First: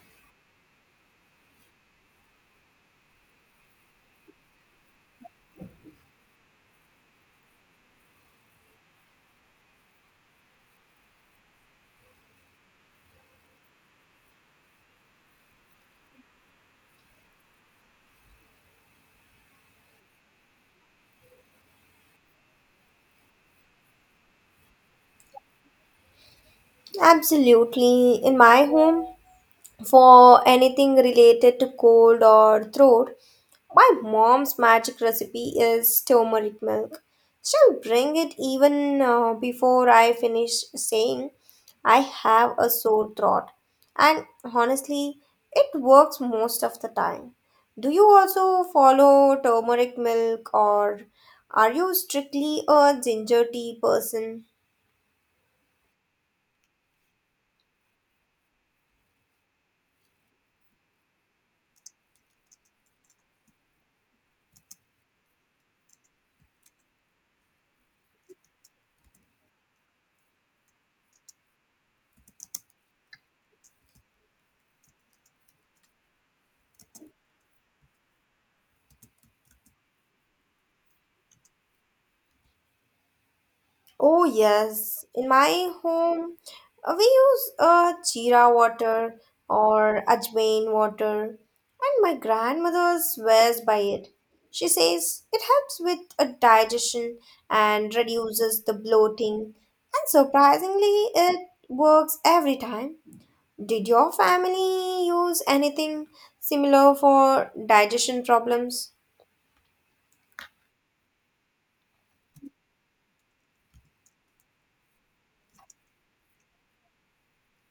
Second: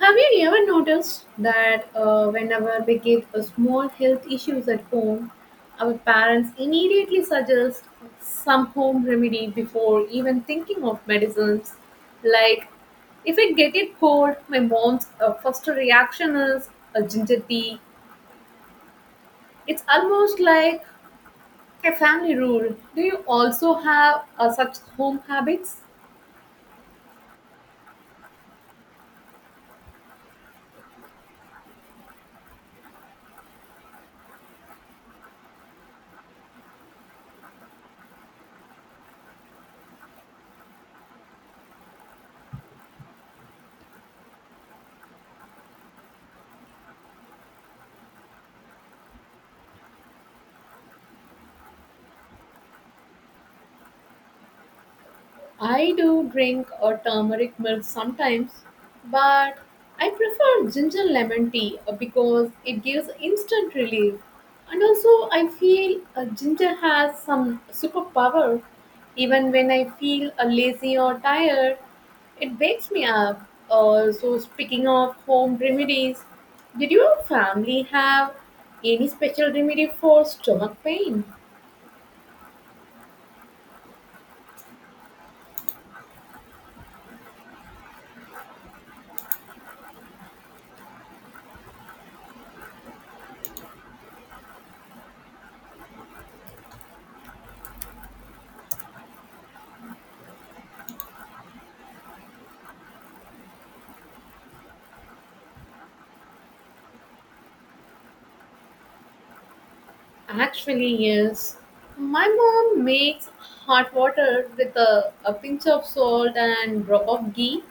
Have you ever noticed that whenever we get a small health issues at home, our parents immediately suggest some home remedy before even thinking of medicines? Like, if I get a cold, my mom's first reaction is a ginger tea. It's almost like a family rule. Do you also have such home habits? Absolutely. In my home, for anything related to cold or throat, my mom's magic recipe is turmeric milk. She'll bring it even before I finish saying I have a sore throat. And honestly, it works most of the time. Do you also follow turmeric milk or are you strictly a ginger tea person? I do drink a turmeric milk sometimes, but I prefer ginger lemon tea because it gives instant relief. And also, I feel ginger has some superpower. Even when I feel lazy or tired, it wakes me up. So, speaking of home remedies, did your family have any special remedy for stomach pain? Oh, yes. In my home, we use jeera water or ajwain water, and my grandmother swears by it. She says it helps with a digestion and reduces the bloating, and surprisingly, it works every time. Did your family use anything similar for digestion problems? Actually, yes. My mom makes hot water with a pinch of salt and drop of ghee.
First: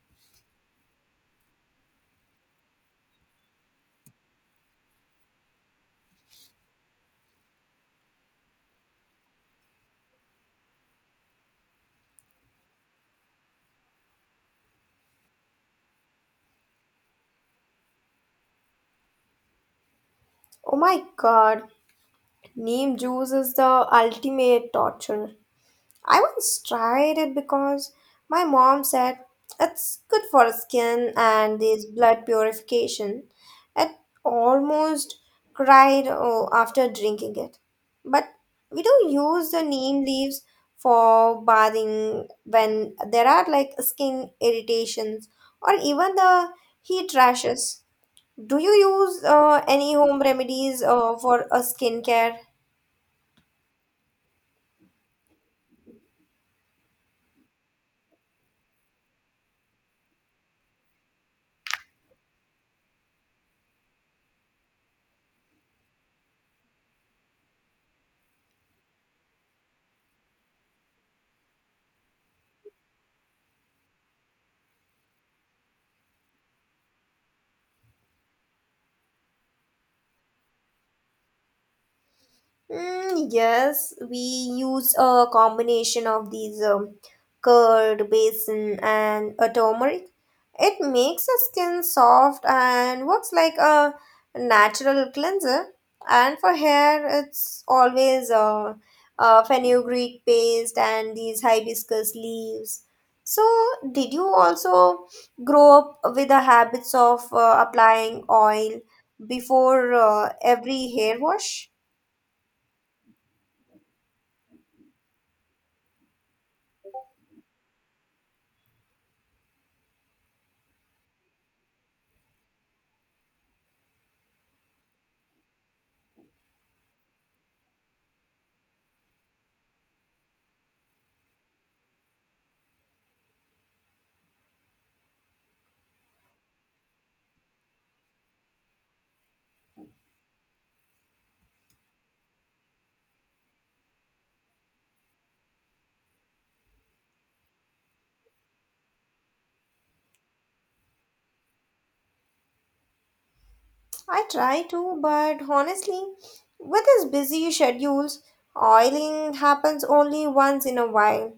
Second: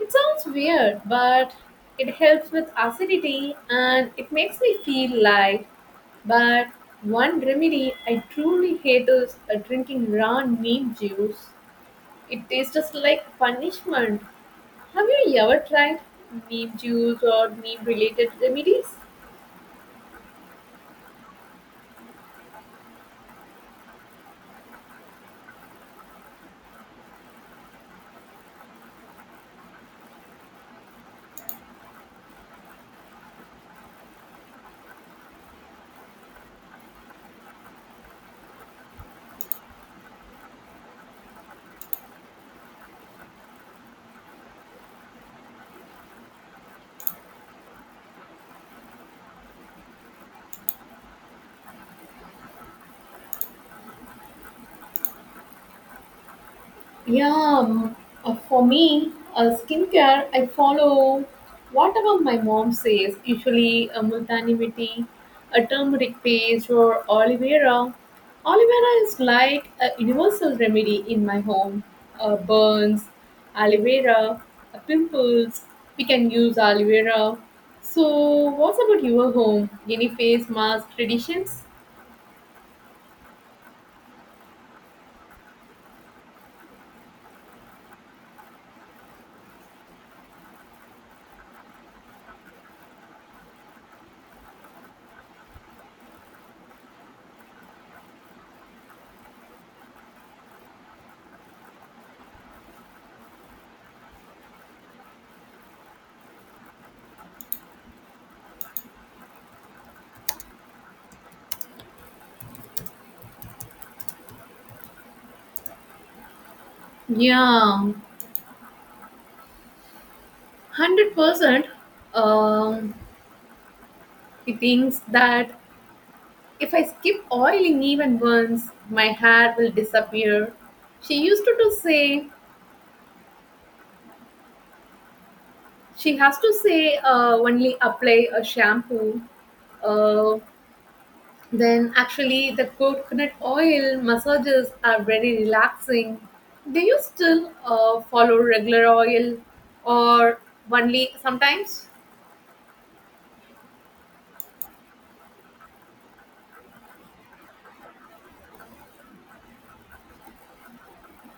It sounds weird, but it helps with acidity and it makes me feel light. But one remedy I truly hate is drinking raw neem juice. It tastes just like punishment. Have you ever tried neem juice or neem related remedies? Oh my god, neem juice is the ultimate torture. I once tried it because my mom said it's good for the skin and this blood purification. It almost cried oh, after drinking it. But we do use the neem leaves for bathing when there are like skin irritations or even the heat rashes. Do you use any home remedies for a skincare? Yeah, um, for me, skincare, I follow whatever my mom says, usually a multani mitti, a turmeric paste, or aloe vera. Aloe vera is like a universal remedy in my home. Burns, aloe vera, pimples, we can use aloe vera. So, what's about your home? Any face mask traditions? Mm, yes, we use a combination of these curd, basin, and a turmeric. It makes the skin soft and works like a natural cleanser. And for hair, it's always fenugreek paste and these hibiscus leaves. So, did you also grow up with the habits of applying oil before every hair wash? Yeah, 100%. Um, he thinks that if I skip oiling even once, my hair will disappear. She used to say, she has to say, only apply a shampoo. Uh, then, actually, the coconut oil massages are very relaxing. Do you still follow regular oil or only sometimes? I try to, but honestly, with his busy schedules, oiling happens only once in a while.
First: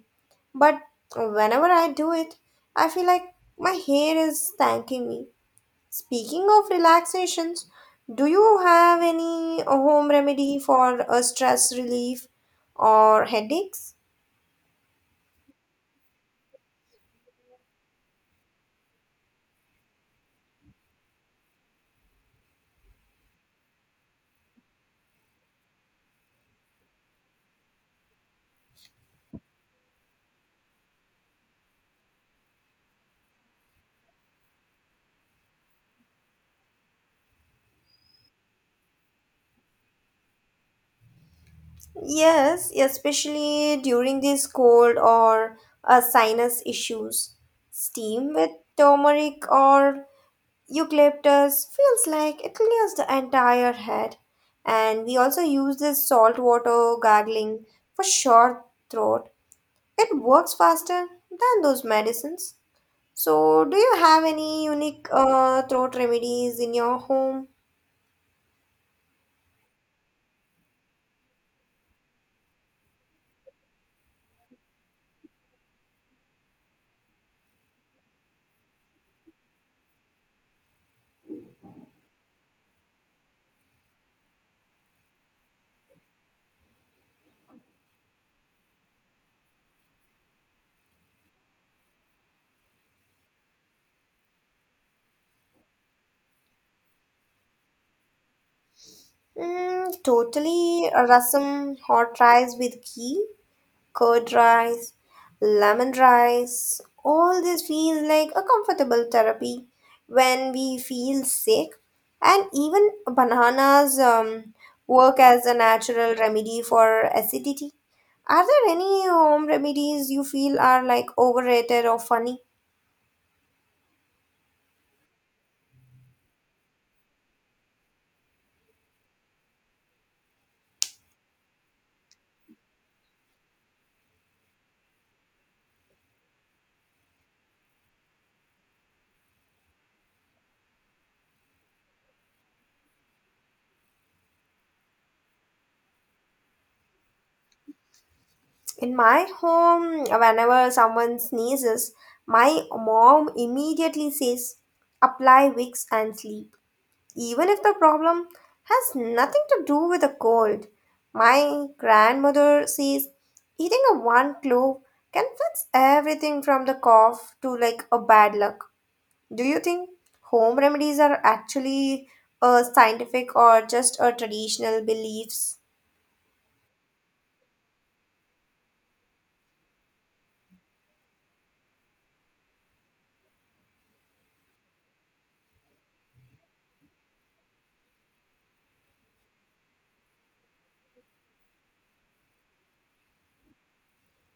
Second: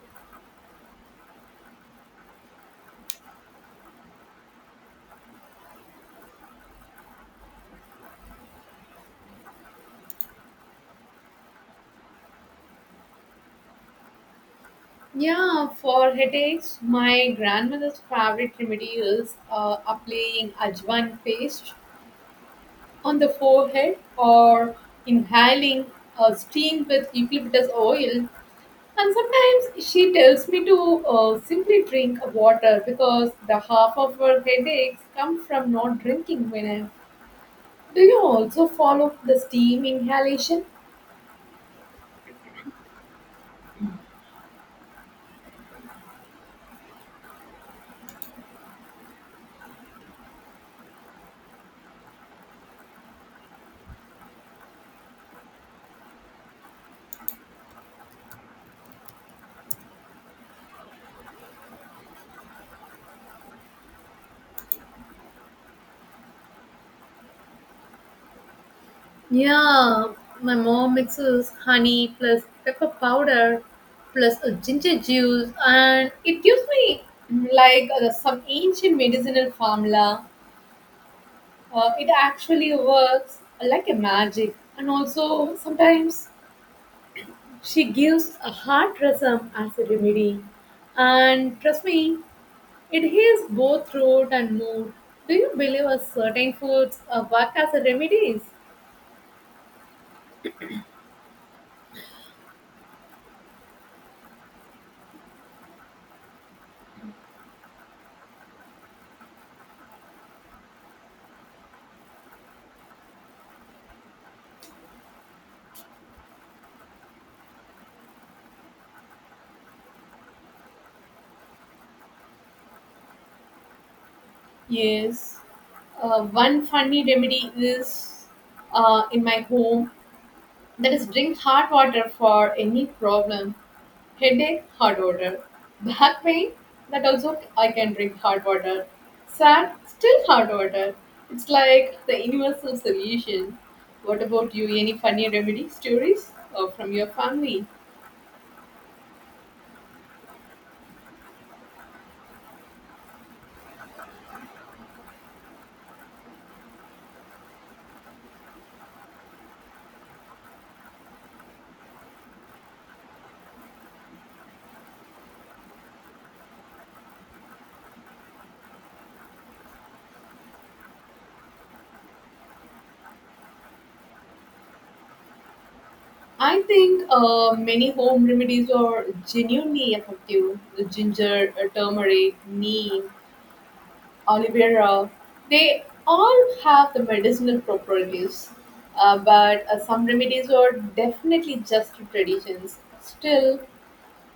But whenever I do it, I feel like my hair is thanking me. Speaking of relaxations, do you have any home remedy for a stress relief or headaches? Yeah, for headaches, my grandmother's favorite remedy is applying ajwan paste on the forehead or inhaling steam with eucalyptus oil. And sometimes she tells me to simply drink water because the half of her headaches come from not drinking venom. Do you also follow the steam inhalation? Yes, especially during this cold or sinus issues. Steam with turmeric or eucalyptus feels like it clears the entire head, and we also use this salt water gargling for short throat. It works faster than those medicines. So, do you have any unique throat remedies in your home? Yeah, my mom mixes honey plus pepper powder plus a ginger juice, and it gives me some ancient medicinal formula. It actually works like a magic, and also sometimes she gives a heart rasam as a remedy. And trust me, it heals both throat and mood. Do you believe a certain foods work as a remedies? Mm, totally. Rasam, hot rice with ghee, curd rice, lemon rice, all this feels like a comfortable therapy when we feel sick. And even bananas work as a natural remedy for acidity. Are there any home remedies you feel are like overrated or funny? Yes. One funny remedy is in my home, that is drink hot water for any problem. Headache, hard water. Back pain, that also I can drink hard water. Sad, still hard water. It's like the universal solution. What about you? Any funny remedy stories from your family? In my home, whenever someone sneezes, my mom immediately says, apply wicks and sleep. Even if the problem has nothing to do with a cold. My grandmother says eating a one clove can fix everything from the cough to like a bad luck. Do you think home remedies are actually scientific or just a traditional beliefs? I think many home remedies are genuinely effective. The ginger, turmeric, neem, Olivera, they all have the medicinal properties, but some remedies are definitely just traditions. Still,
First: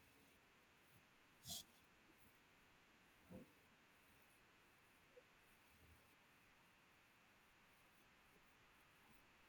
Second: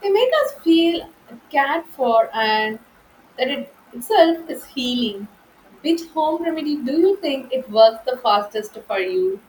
they make us feel cared for, and that it itself is healing. Which home remedy do you think it works the fastest for you?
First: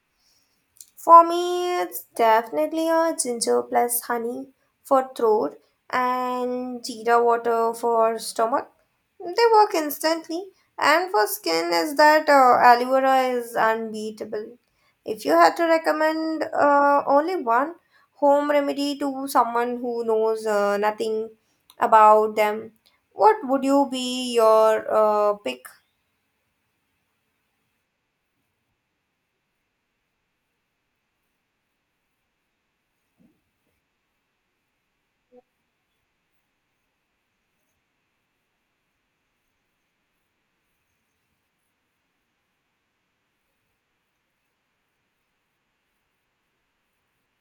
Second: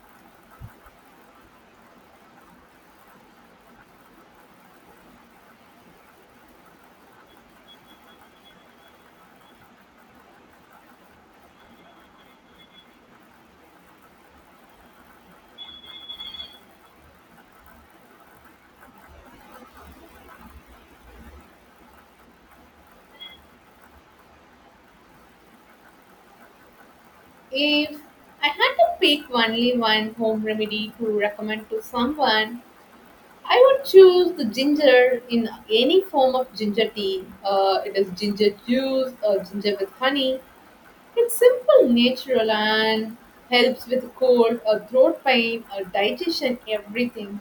For me, it's definitely a ginger plus honey for throat and jeera water for stomach. They work instantly. And for skin, is that aloe vera is unbeatable. If you had to recommend only one home remedy to someone who knows nothing about them, what would you be your pick? If I had to pick only one home remedy to recommend to someone, I would choose the ginger in any form of ginger tea. It is ginger juice or ginger with honey. It's simple, natural, and helps with cold or throat pain or digestion, everything.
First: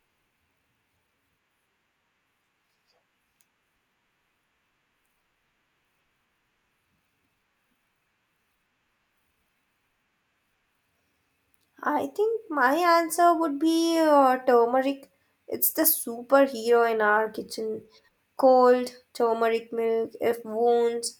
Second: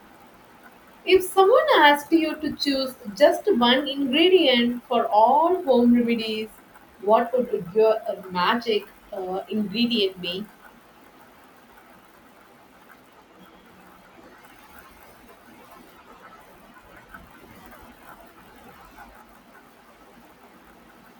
If someone asked you to choose just one ingredient for all home remedies, what would your magic ingredient be? I think my answer would be turmeric. It's the superhero in our kitchen. Cold turmeric milk, if wounds,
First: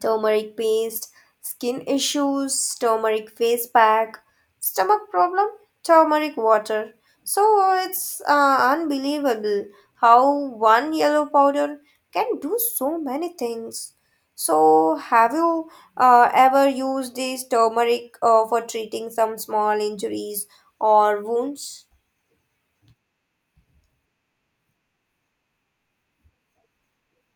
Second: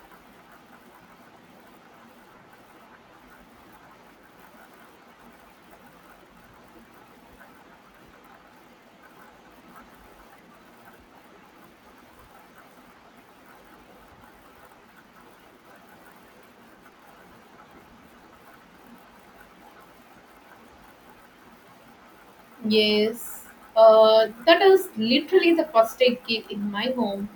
turmeric paste, skin issues, turmeric face pack, stomach problem, turmeric water. So it's unbelievable how one yellow powder can do so many things. So have you ever used this turmeric for treating some small injuries or wounds? Yes, that is literally the first aid kit in my home.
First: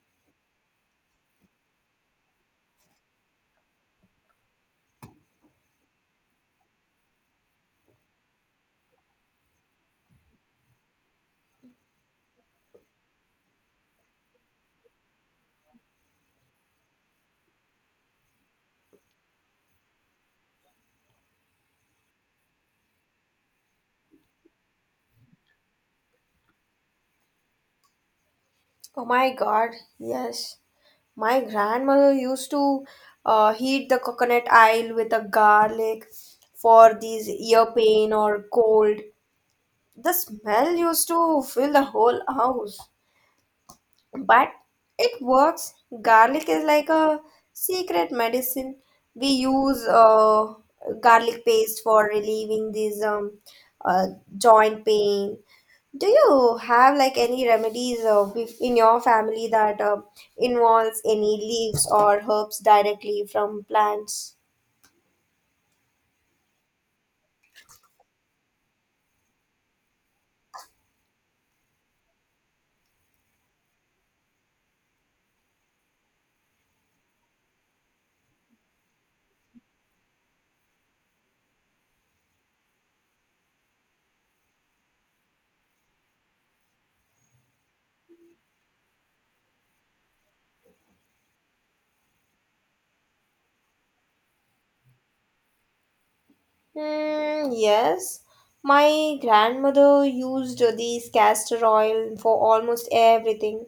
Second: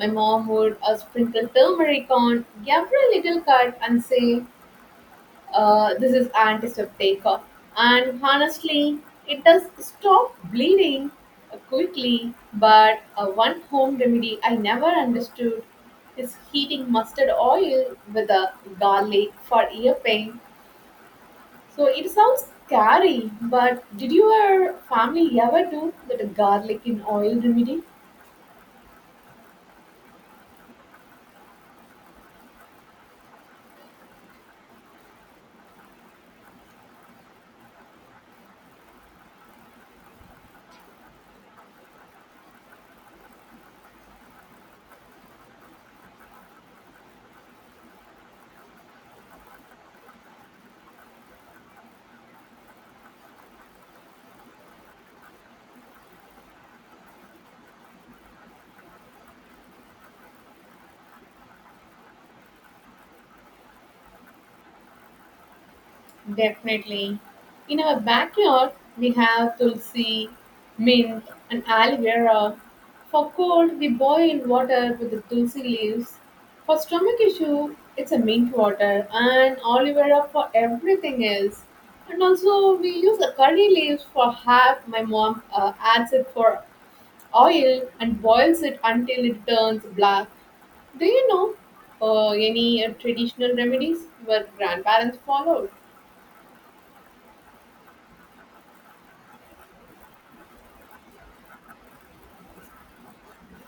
My mom would sprinkle turmeric on every little cut and say, "This is antiseptic," and honestly, it does stop bleeding quickly. But one home remedy I never understood is heating mustard oil with a garlic for ear pain. So it sounds scary, but did your family ever do that garlic in oil remedy? Oh my god, yes. My grandmother used to heat the coconut oil with a garlic for these ear pain or cold. The smell used to fill the whole house, but it works. Garlic is like a secret medicine. We use garlic paste for relieving these uh, joint pain. Do you have like any remedies with- in your family that involves any leaves or herbs directly from plants? Definitely. In our backyard, we have tulsi, mint, and aloe vera. For cold, we boil water with the tulsi leaves. For stomach issue, it's a mint water and aloe vera for everything else. And also, we use the curry leaves for half. My mom adds it for oil and boils it until it turns black. Do you know any traditional remedies your grandparents followed? Hmm, yes. My grandmother used this castor oil for almost everything.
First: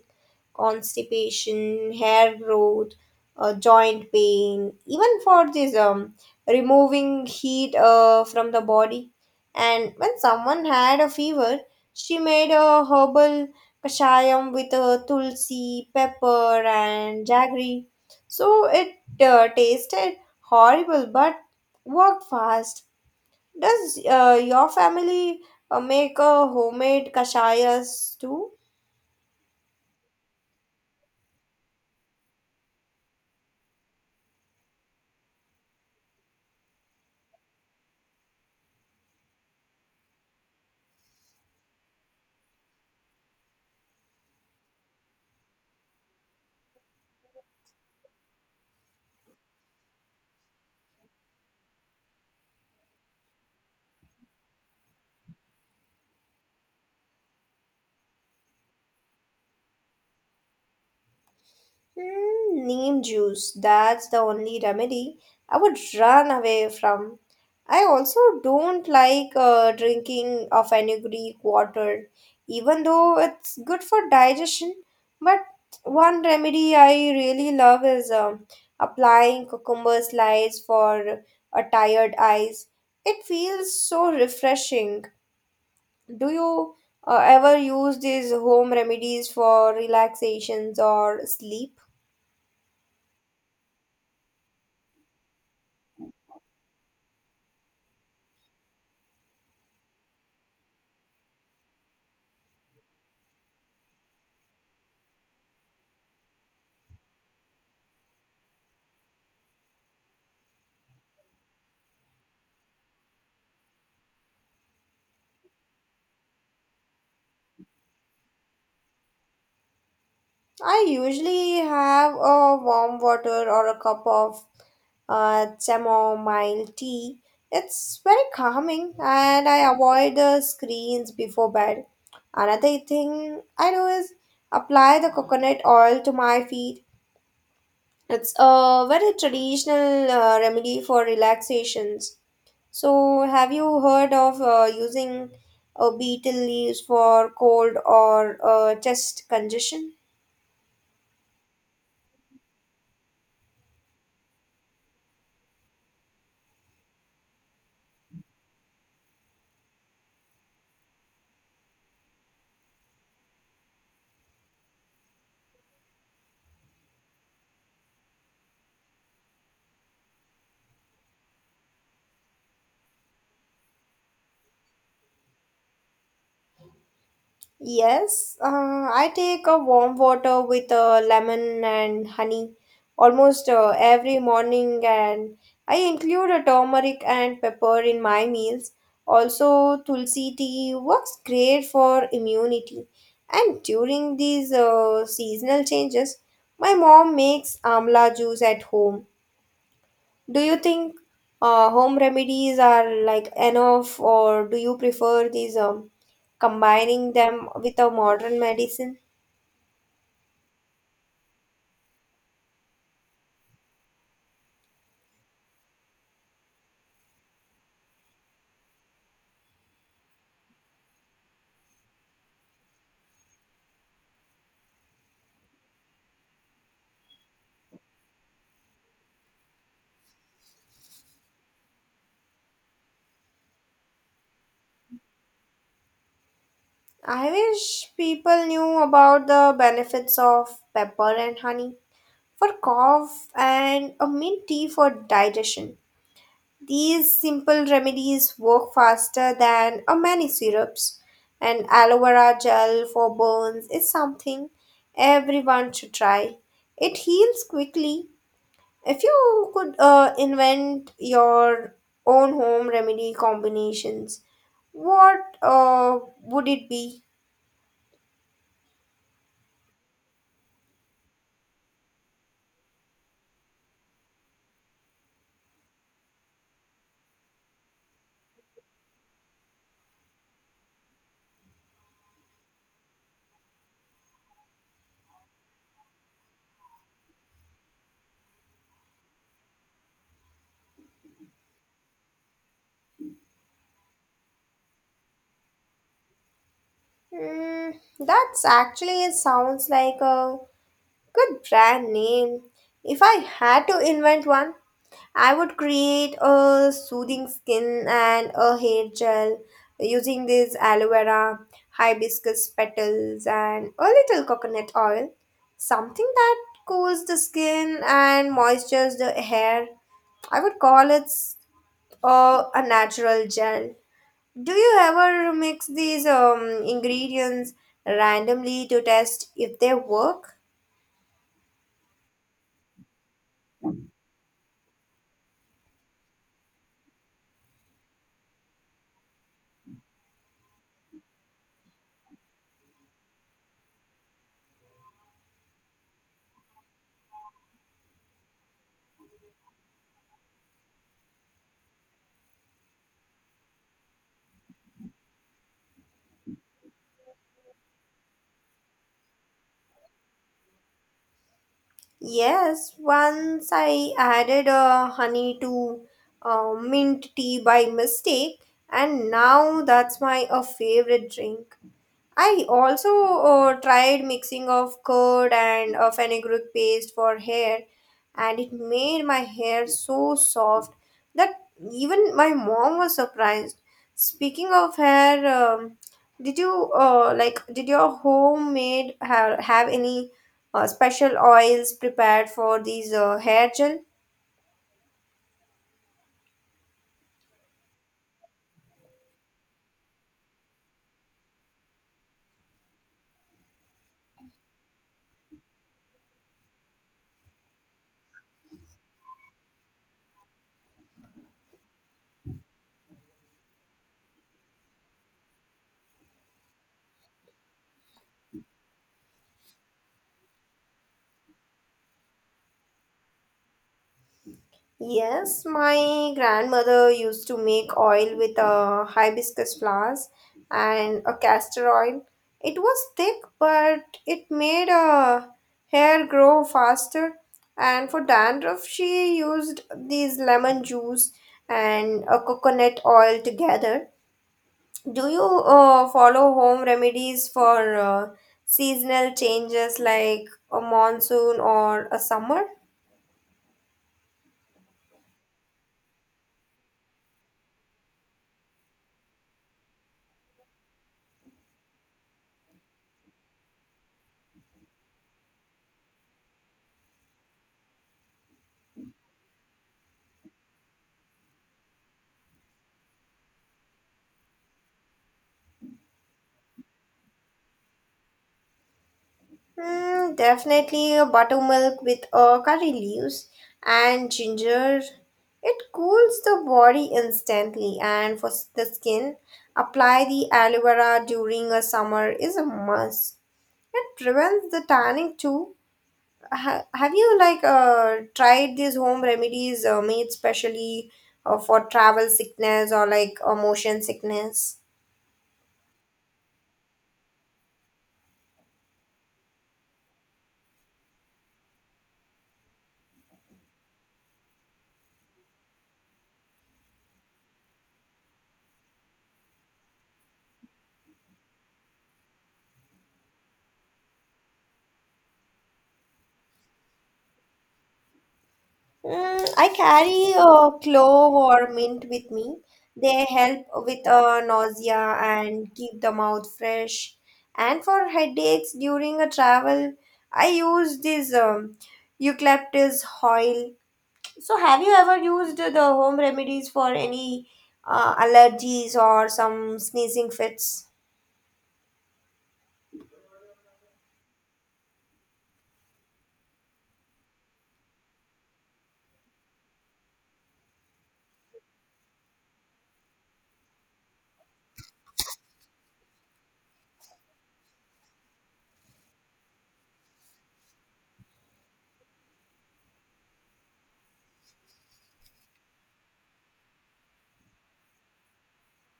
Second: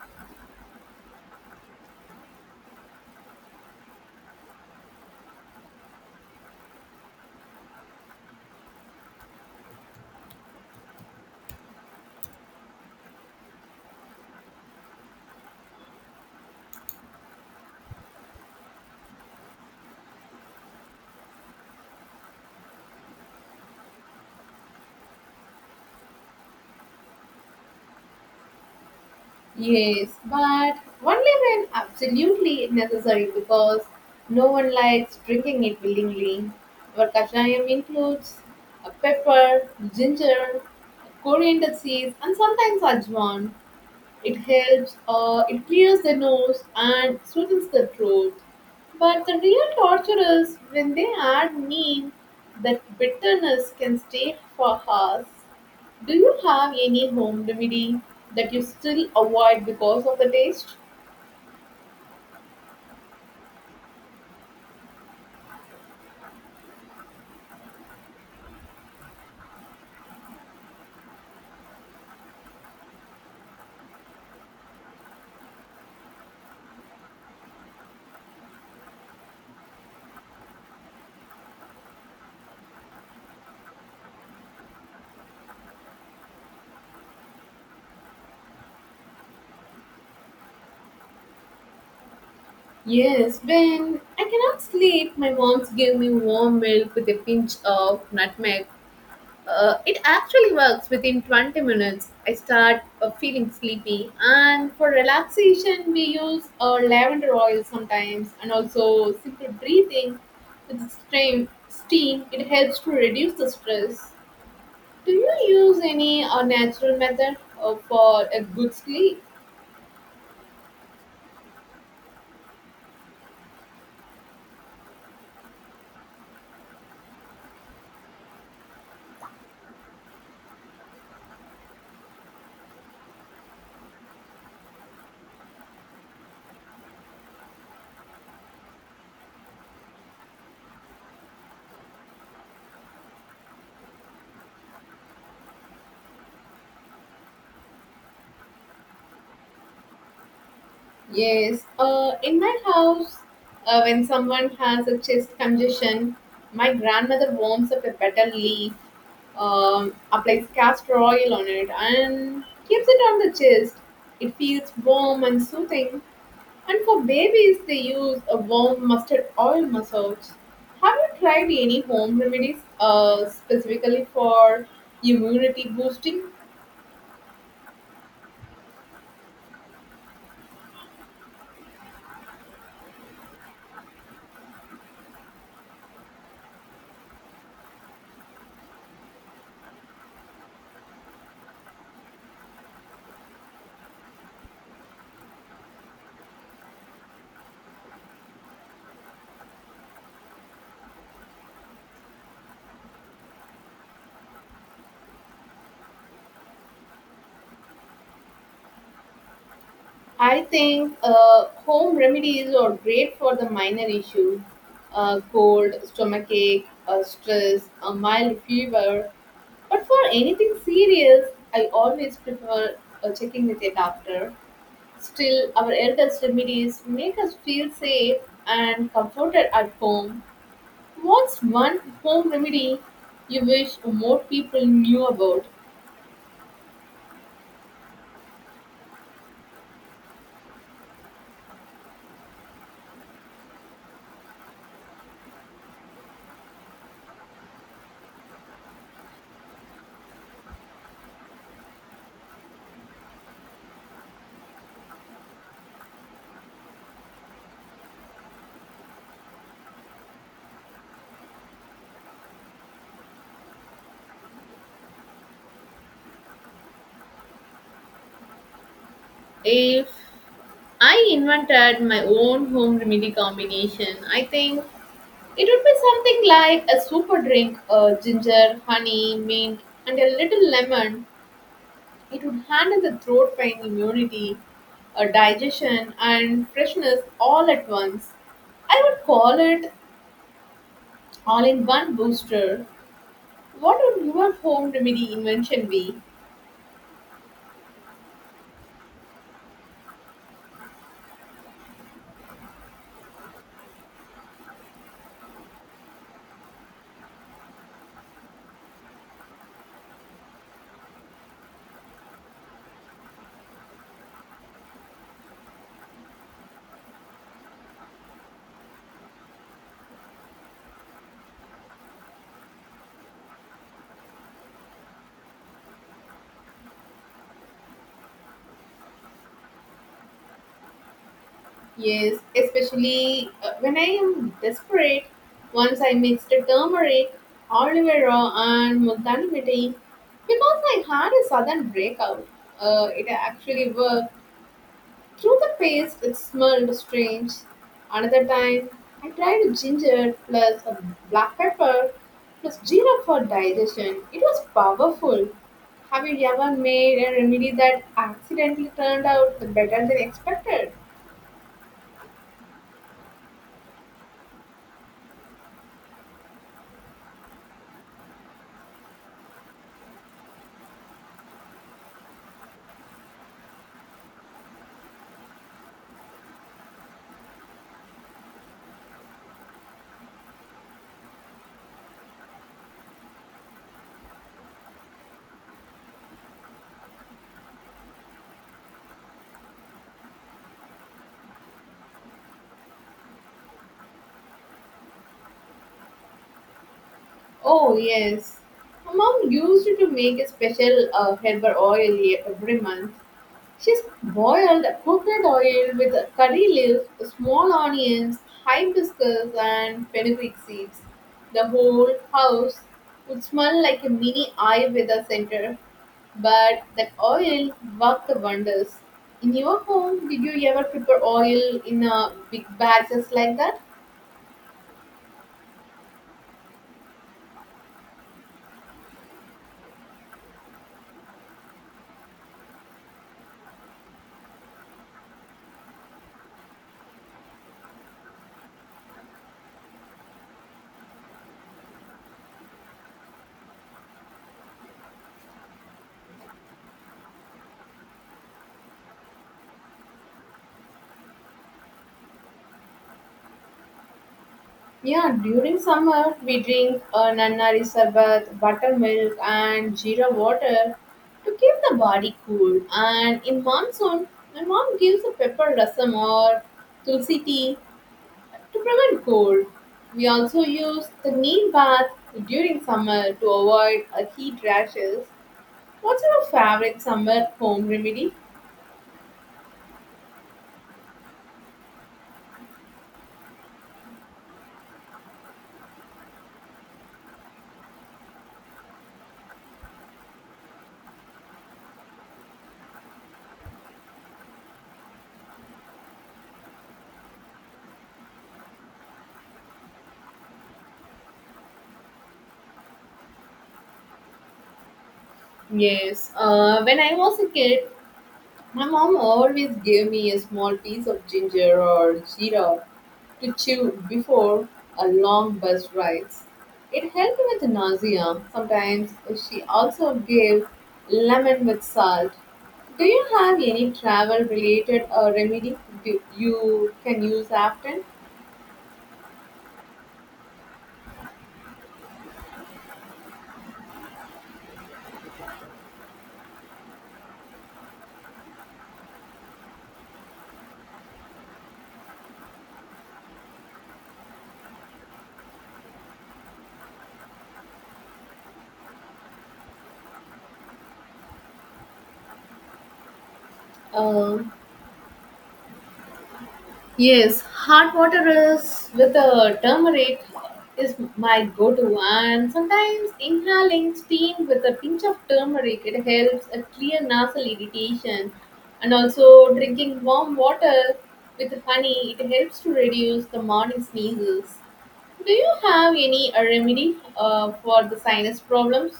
Constipation, hair growth, joint pain, even for this removing heat from the body. And when someone had a fever, she made a herbal kashayam with tulsi, pepper, and jaggery. So it tasted horrible but worked fast. Does your family make a homemade kashayas too? Yes, but only when absolutely necessary because no one likes drinking it willingly. Our kashayam includes a pepper, ginger, coriander seeds, and sometimes ajwan. It helps, it clears the nose and soothes the throat. But the real torture is when they add neem, that bitterness can stay for hours. Do you have any home remedy that you still avoid because of the taste? Hmm, neem juice, that's the only remedy I would run away from. I also don't like drinking of any Greek water, even though it's good for digestion. But one remedy I really love is applying cucumber slice for a tired eyes. It feels so refreshing. Do you ever use these home remedies for relaxations or sleep? Yes, when I cannot sleep, my mom's give me warm milk with a pinch of nutmeg. It actually works within 20 minutes. I start feeling sleepy, and for relaxation, we use lavender oil sometimes, and also simple breathing with steam. Steam it helps to reduce the stress. Do you use any natural method for a good sleep? I usually have a warm water or a cup of chamomile tea. It's very calming and I avoid the screens before bed. Another thing I do is apply the coconut oil to my feet. It's a very traditional remedy for relaxations. So, have you heard of using beetle leaves for cold or chest congestion? Yes. In my house, when someone has a chest congestion, my grandmother warms up a petal leaf, applies castor oil on it and keeps it on the chest. It feels warm and soothing. And for babies, they use a warm mustard oil massage. Have you tried any home remedies specifically for immunity boosting? Yes, I take a warm water with lemon and honey almost every morning, and I include a turmeric and pepper in my meals. Also, tulsi tea works great for immunity. And during these seasonal changes, my mom makes amla juice at home. Do you think home remedies are like enough, or do you prefer these combining them with a modern medicine? I think home remedies are great for the minor issues, cold, stomachache, stress, a mild fever, but for anything serious, I always prefer checking with a doctor. Still, our eldest remedies make us feel safe and comforted at home. What's one home remedy you wish more people knew about? I wish people knew about the benefits of pepper and honey for cough and a mint tea for digestion. These simple remedies work faster than a many syrups, and aloe vera gel for burns is something everyone should try. It heals quickly. If you could invent your own home remedy combinations, what would it be? If I invented my own home remedy combination, I think it would be something like a super drink, ginger, honey, mint, and a little lemon. It would handle the throat pain, immunity, digestion, and freshness all at once. I would call it all in one booster. What would your home remedy invention be? Mm, that's actually it sounds like a good brand name. If I had to invent one, I would create a soothing skin and a hair gel using this aloe vera, hibiscus petals, and a little coconut oil. Something that cools the skin and moistures the hair. I would call it a natural gel. Do you ever mix these ingredients randomly to test if they work? Yes, especially when I am desperate. Once I mixed turmeric, aloe vera, and multani mitti because I had a sudden breakout. It actually worked. Through the paste, it smelled strange. Another time, I tried ginger plus a black pepper plus jeera for digestion. It was powerful. Have you ever made a remedy that accidentally turned out better than expected? Yes, once I added honey to mint tea by mistake, and now that's my a favorite drink. I also tried mixing of curd and fenugreek paste for hair, and it made my hair so soft that even my mom was surprised. Speaking of hair, did you like did your homemade have any special oils prepared for these hair gel? Oh, yes. My mom used it to make a special herbal oil every month. She's boiled coconut oil with curry leaves, small onions, hibiscus, and fenugreek seeds. The whole house would smell like a mini Ayurveda center, but that oil worked wonders. In your home, did you ever prepare oil in a big batches like that? Yes, my grandmother used to make oil with hibiscus flowers and a castor oil. It was thick, but it made hair grow faster. And for dandruff, she used these lemon juice and a coconut oil together. Do you follow home remedies for seasonal changes like a monsoon or a summer? Yeah, during summer we drink nanari sarbat, buttermilk, and jeera water to keep the body cool. And in monsoon, my mom gives a pepper rasam or tulsi tea to prevent cold. We also use the neem bath during summer to avoid heat rashes. What's your favorite summer home remedy? Mm, definitely a buttermilk with curry leaves and ginger. It cools the body instantly, and for s- the skin, apply the aloe vera during a summer is a must. It prevents the tanning too. Ha- have you like tried these home remedies made specially for travel sickness or like motion sickness? Yes, when I was a kid, my mom always gave me a small piece of ginger or jeera to chew before a long bus rides. It helped with nausea. Sometimes she also gave lemon with salt. Do you have any travel related remedy do you can use often? Mm, I carry a clove or mint with me. They help with nausea and keep the mouth fresh. And for headaches during a travel, I use this eucalyptus oil. So, have you ever used the home remedies for any allergies or some sneezing fits? Uh, Yes, hot water is with a turmeric is my go-to, and sometimes inhaling steam with a pinch of turmeric it helps a clear nasal irritation, and also drinking warm water with honey it helps to reduce the morning sneezes. Do you have any remedy for the sinus problems?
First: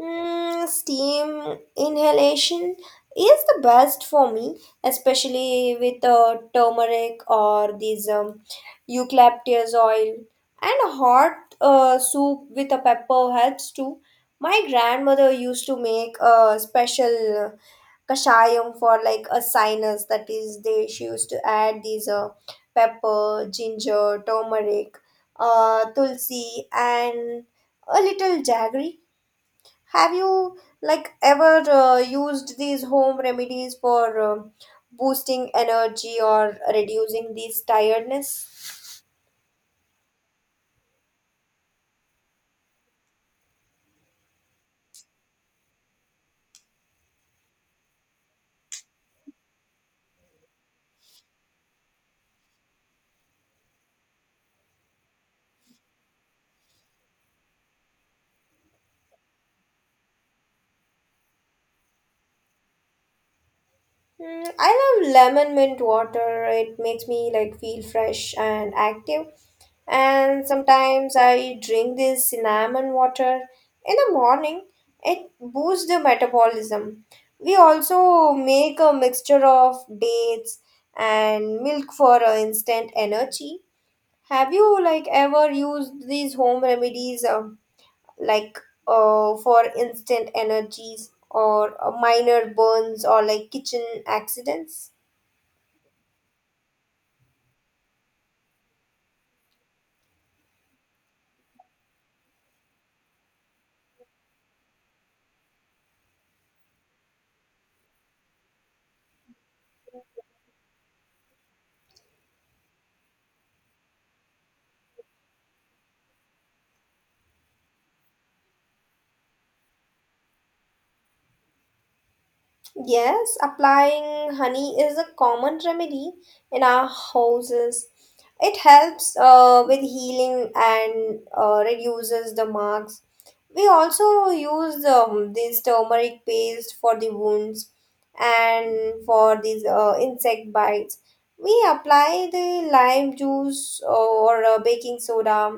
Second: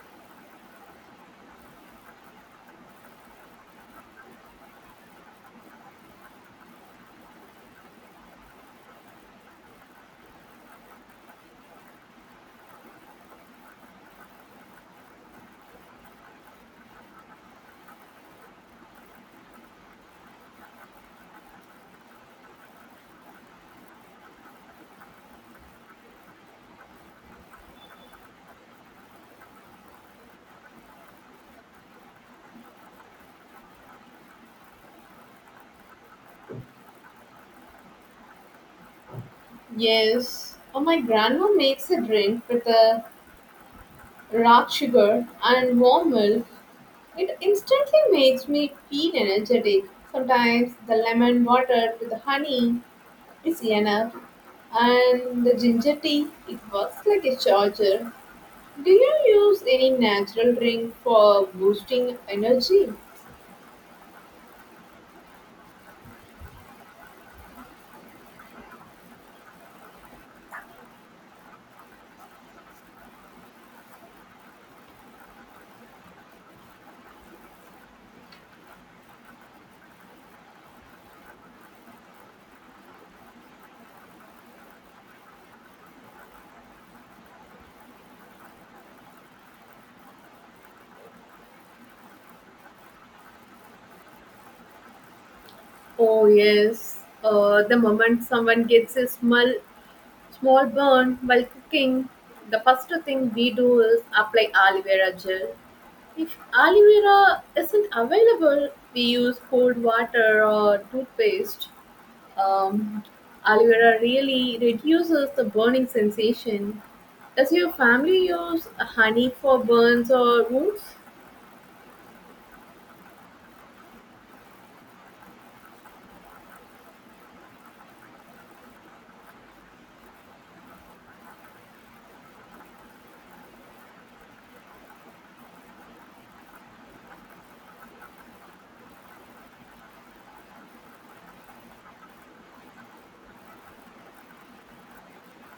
Mm, steam inhalation is the best for me, especially with turmeric or these eucalyptus oil. And a hot soup with a pepper helps too. My grandmother used to make a special kashayam for like a sinus. That is, they she used to add these pepper, ginger, turmeric, tulsi, and a little jaggery. Have you like ever used these home remedies for boosting energy or reducing this tiredness? Yes, oh my grandma makes a drink with a rock sugar and warm milk. It instantly makes me feel energetic. Sometimes the lemon water with the honey is enough, and the ginger tea it works like a charger. Do you use any natural drink for boosting energy? Mm, I love lemon mint water. It makes me like feel fresh and active. And sometimes I drink this cinnamon water in the morning. It boosts the metabolism. We also make a mixture of dates and milk for instant energy. Have you like ever used these home remedies like for instant energies or minor burns or like kitchen accidents? Oh yes, the moment someone gets a small burn while cooking, the first thing we do is apply aloe vera gel. If aloe vera isn't available, we use cold water or toothpaste. Um, aloe vera really reduces the burning sensation. Does your family use honey for burns or wounds? Yes, applying honey is a common remedy in our houses. It helps with healing and reduces the marks. We also use this turmeric paste for the wounds, and for these insect bites we apply the lime juice or baking soda.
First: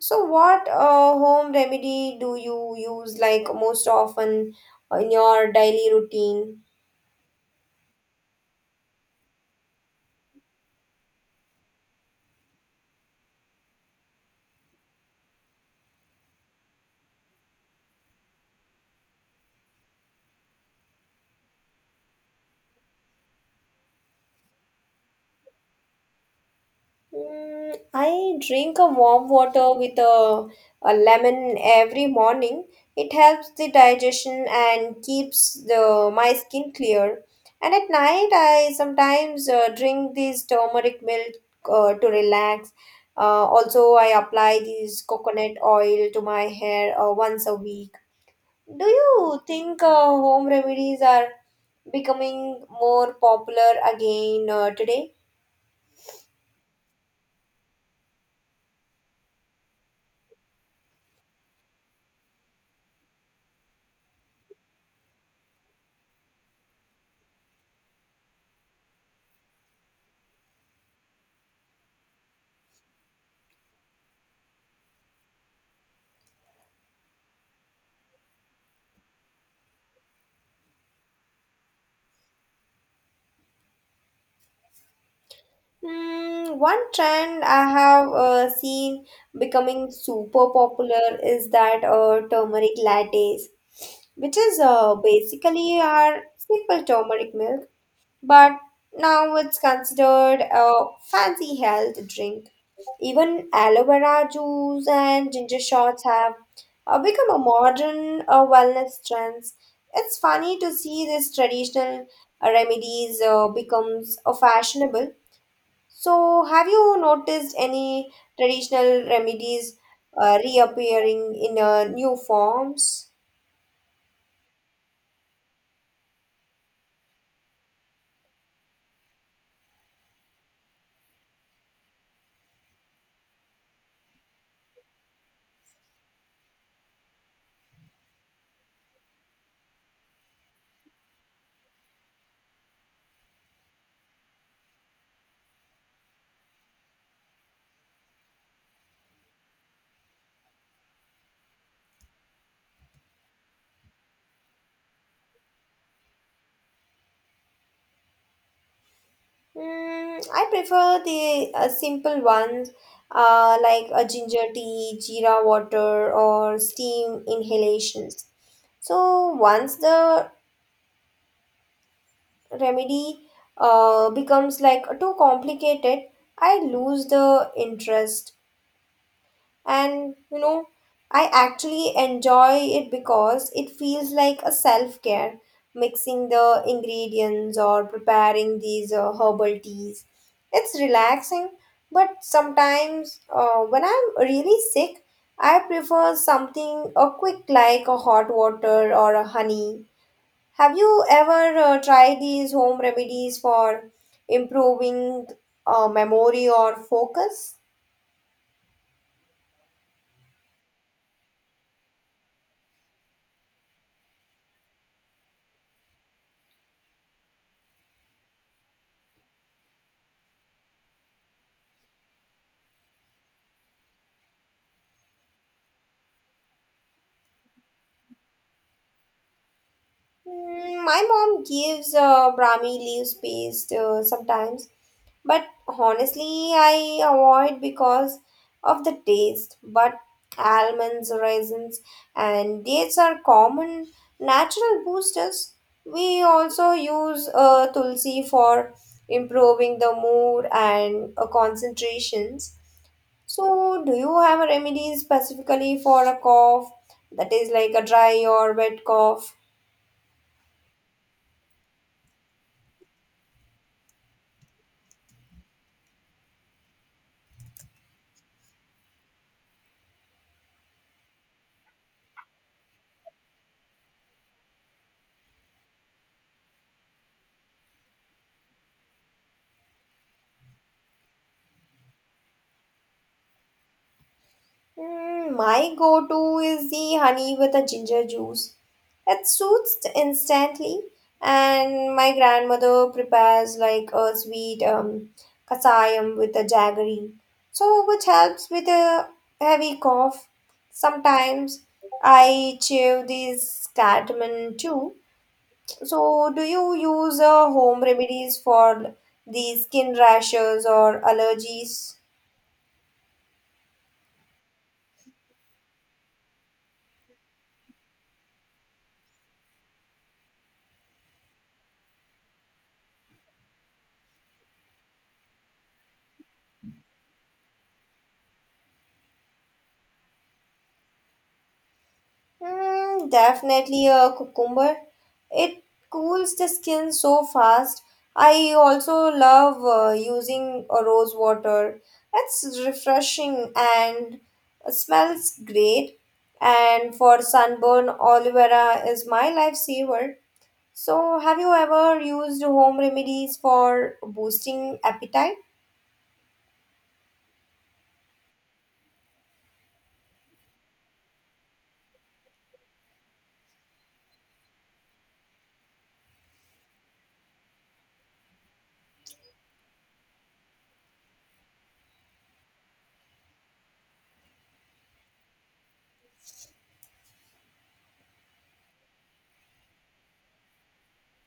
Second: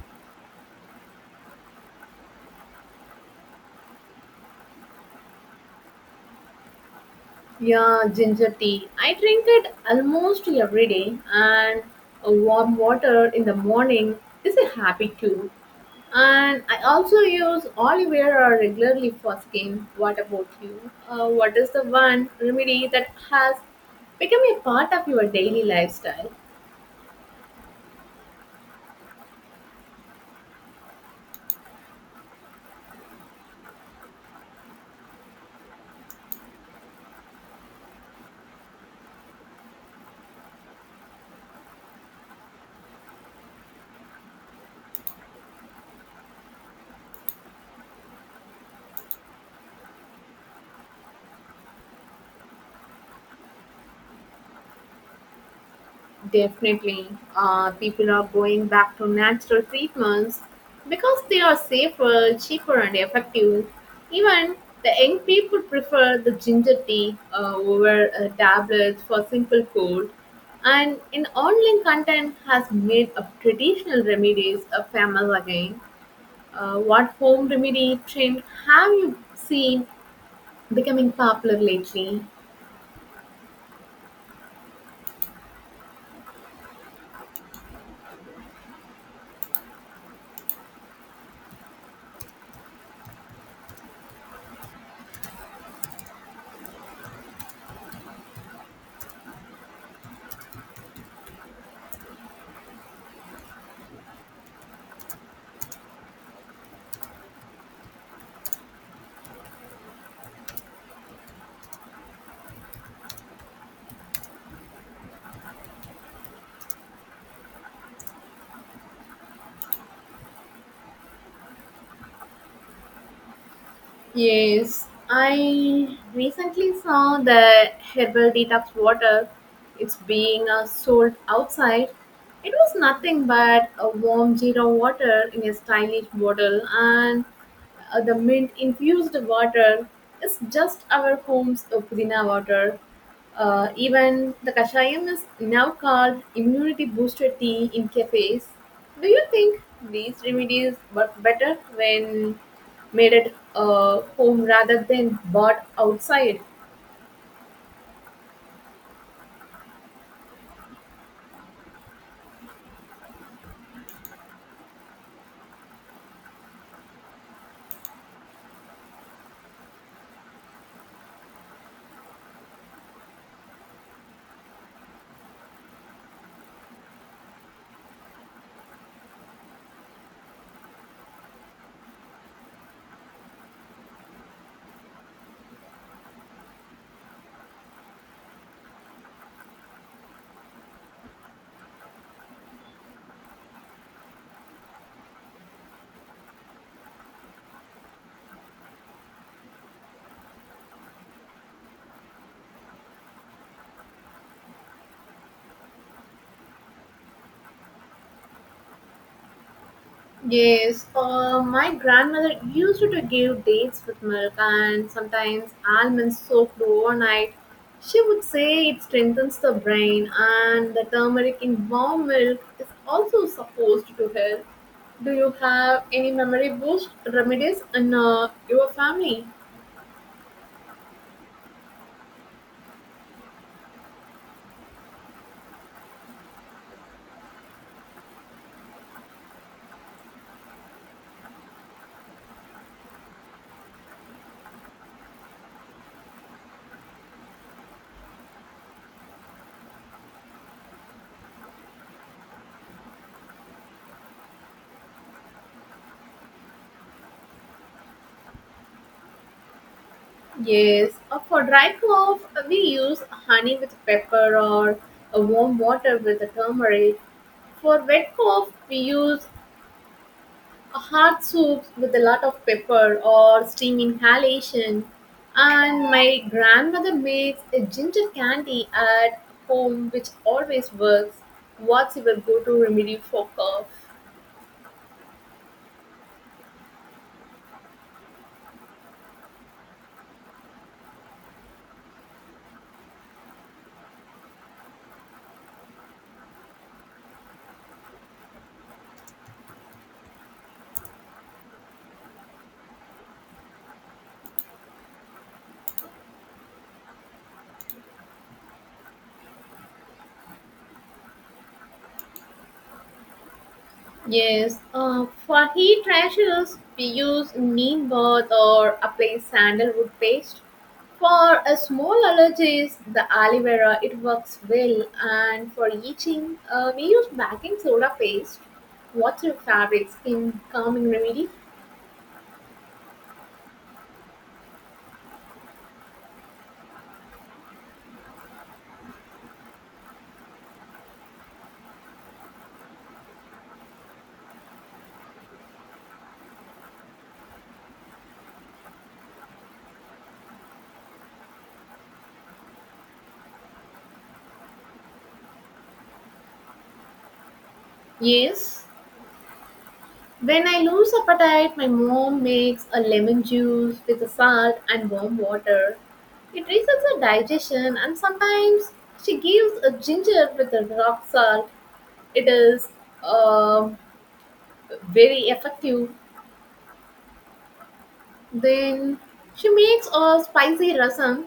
So what home remedy do you use like most often in your daily routine? Yeah, ginger tea. I drink it almost every day, and a warm water in the morning is a happy too. And I also use Oliveira regularly for skin. What about you? What is the one remedy that has become a part of your daily lifestyle? Mm, I drink a warm water with a lemon every morning. It helps the digestion and keeps the my skin clear. And at night, I sometimes drink this turmeric milk to relax. Also, I apply this coconut oil to my hair once a week. Do you think home remedies are becoming more popular again today? Definitely, people are going back to natural treatments because they are safer, cheaper, and effective. Even the young people prefer the ginger tea over tablets for simple cold. And in online content has made of traditional remedies a famous again. What home remedy trend have you seen becoming popular lately? Hmm. One trend I have seen becoming super popular is that turmeric lattes, which is basically our simple turmeric milk, but now it's considered a fancy health drink. Even aloe vera juice and ginger shots have become a modern wellness trends. It's funny to see these traditional remedies becomes fashionable. So, have you noticed any traditional remedies reappearing in new forms? Yes, I recently saw the herbal detox water. It's being sold outside. It was nothing but a warm zero water in a stylish bottle, and the mint infused water is just our home's pudina water. Even the kashayam is now called immunity booster tea in cafes. Do you think these remedies work better when made at home rather than bought outside? Mm, I prefer the simple ones like a ginger tea, jeera water, or steam inhalations. So, once the remedy becomes like too complicated, I lose the interest. And you know, I actually enjoy it because it feels like a self care, mixing the ingredients or preparing these herbal teas. It's relaxing, but sometimes when I'm really sick I prefer something a quick like a hot water or a honey. Have you ever tried these home remedies for improving memory or focus? Yes, my grandmother used to give dates with milk and sometimes almonds soaked overnight. She would say it strengthens the brain, and the turmeric in warm milk is also supposed to help. Do you have any memory boost remedies in your family? Mm, my mom gives Brahmi leaves paste sometimes, but honestly, I avoid because of the taste. But almonds, raisins, and dates are common natural boosters. We also use tulsi for improving the mood and concentrations. So, do you have a remedy specifically for a cough that is like a dry or wet cough? Yes, for dry cough, we use honey with pepper or warm water with a turmeric. For wet cough, we use a hot soups with a lot of pepper or steam inhalation. And my grandmother makes a ginger candy at home, which always works. What's your go-to remedy for cough? Hmm, my go to is the honey with a ginger juice. It soothes instantly, and my grandmother prepares like a sweet kasayam with a jaggery, so which helps with a heavy cough. Sometimes I chew these cardamom too. So, do you use home remedies for the skin rashes or allergies? Yes, for heat rashes, we use neem bath or apply sandalwood paste. For a small allergies, the aloe vera it works well, and for itching, we use baking soda paste. What's your favorite skin calming remedy? Mm, definitely a cucumber. It cools the skin so fast. I also love using a rose water. It's refreshing and smells great. And for sunburn, aloe vera is my lifesaver. So, have you ever used home remedies for boosting appetite? Yes. When I lose appetite, my mom makes a lemon juice with a salt and warm water. It resets the digestion, and sometimes she gives a ginger with a rock salt. It is uh, very effective. Then she makes a spicy rasam.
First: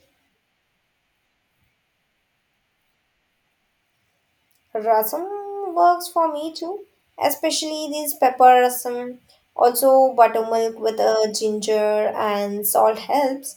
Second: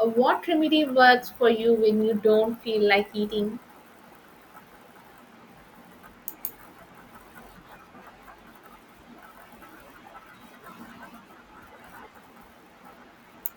What remedy works for you when you don't feel like eating? Rasam works for me too, especially this pepper rasam. Also, buttermilk with ginger and salt helps.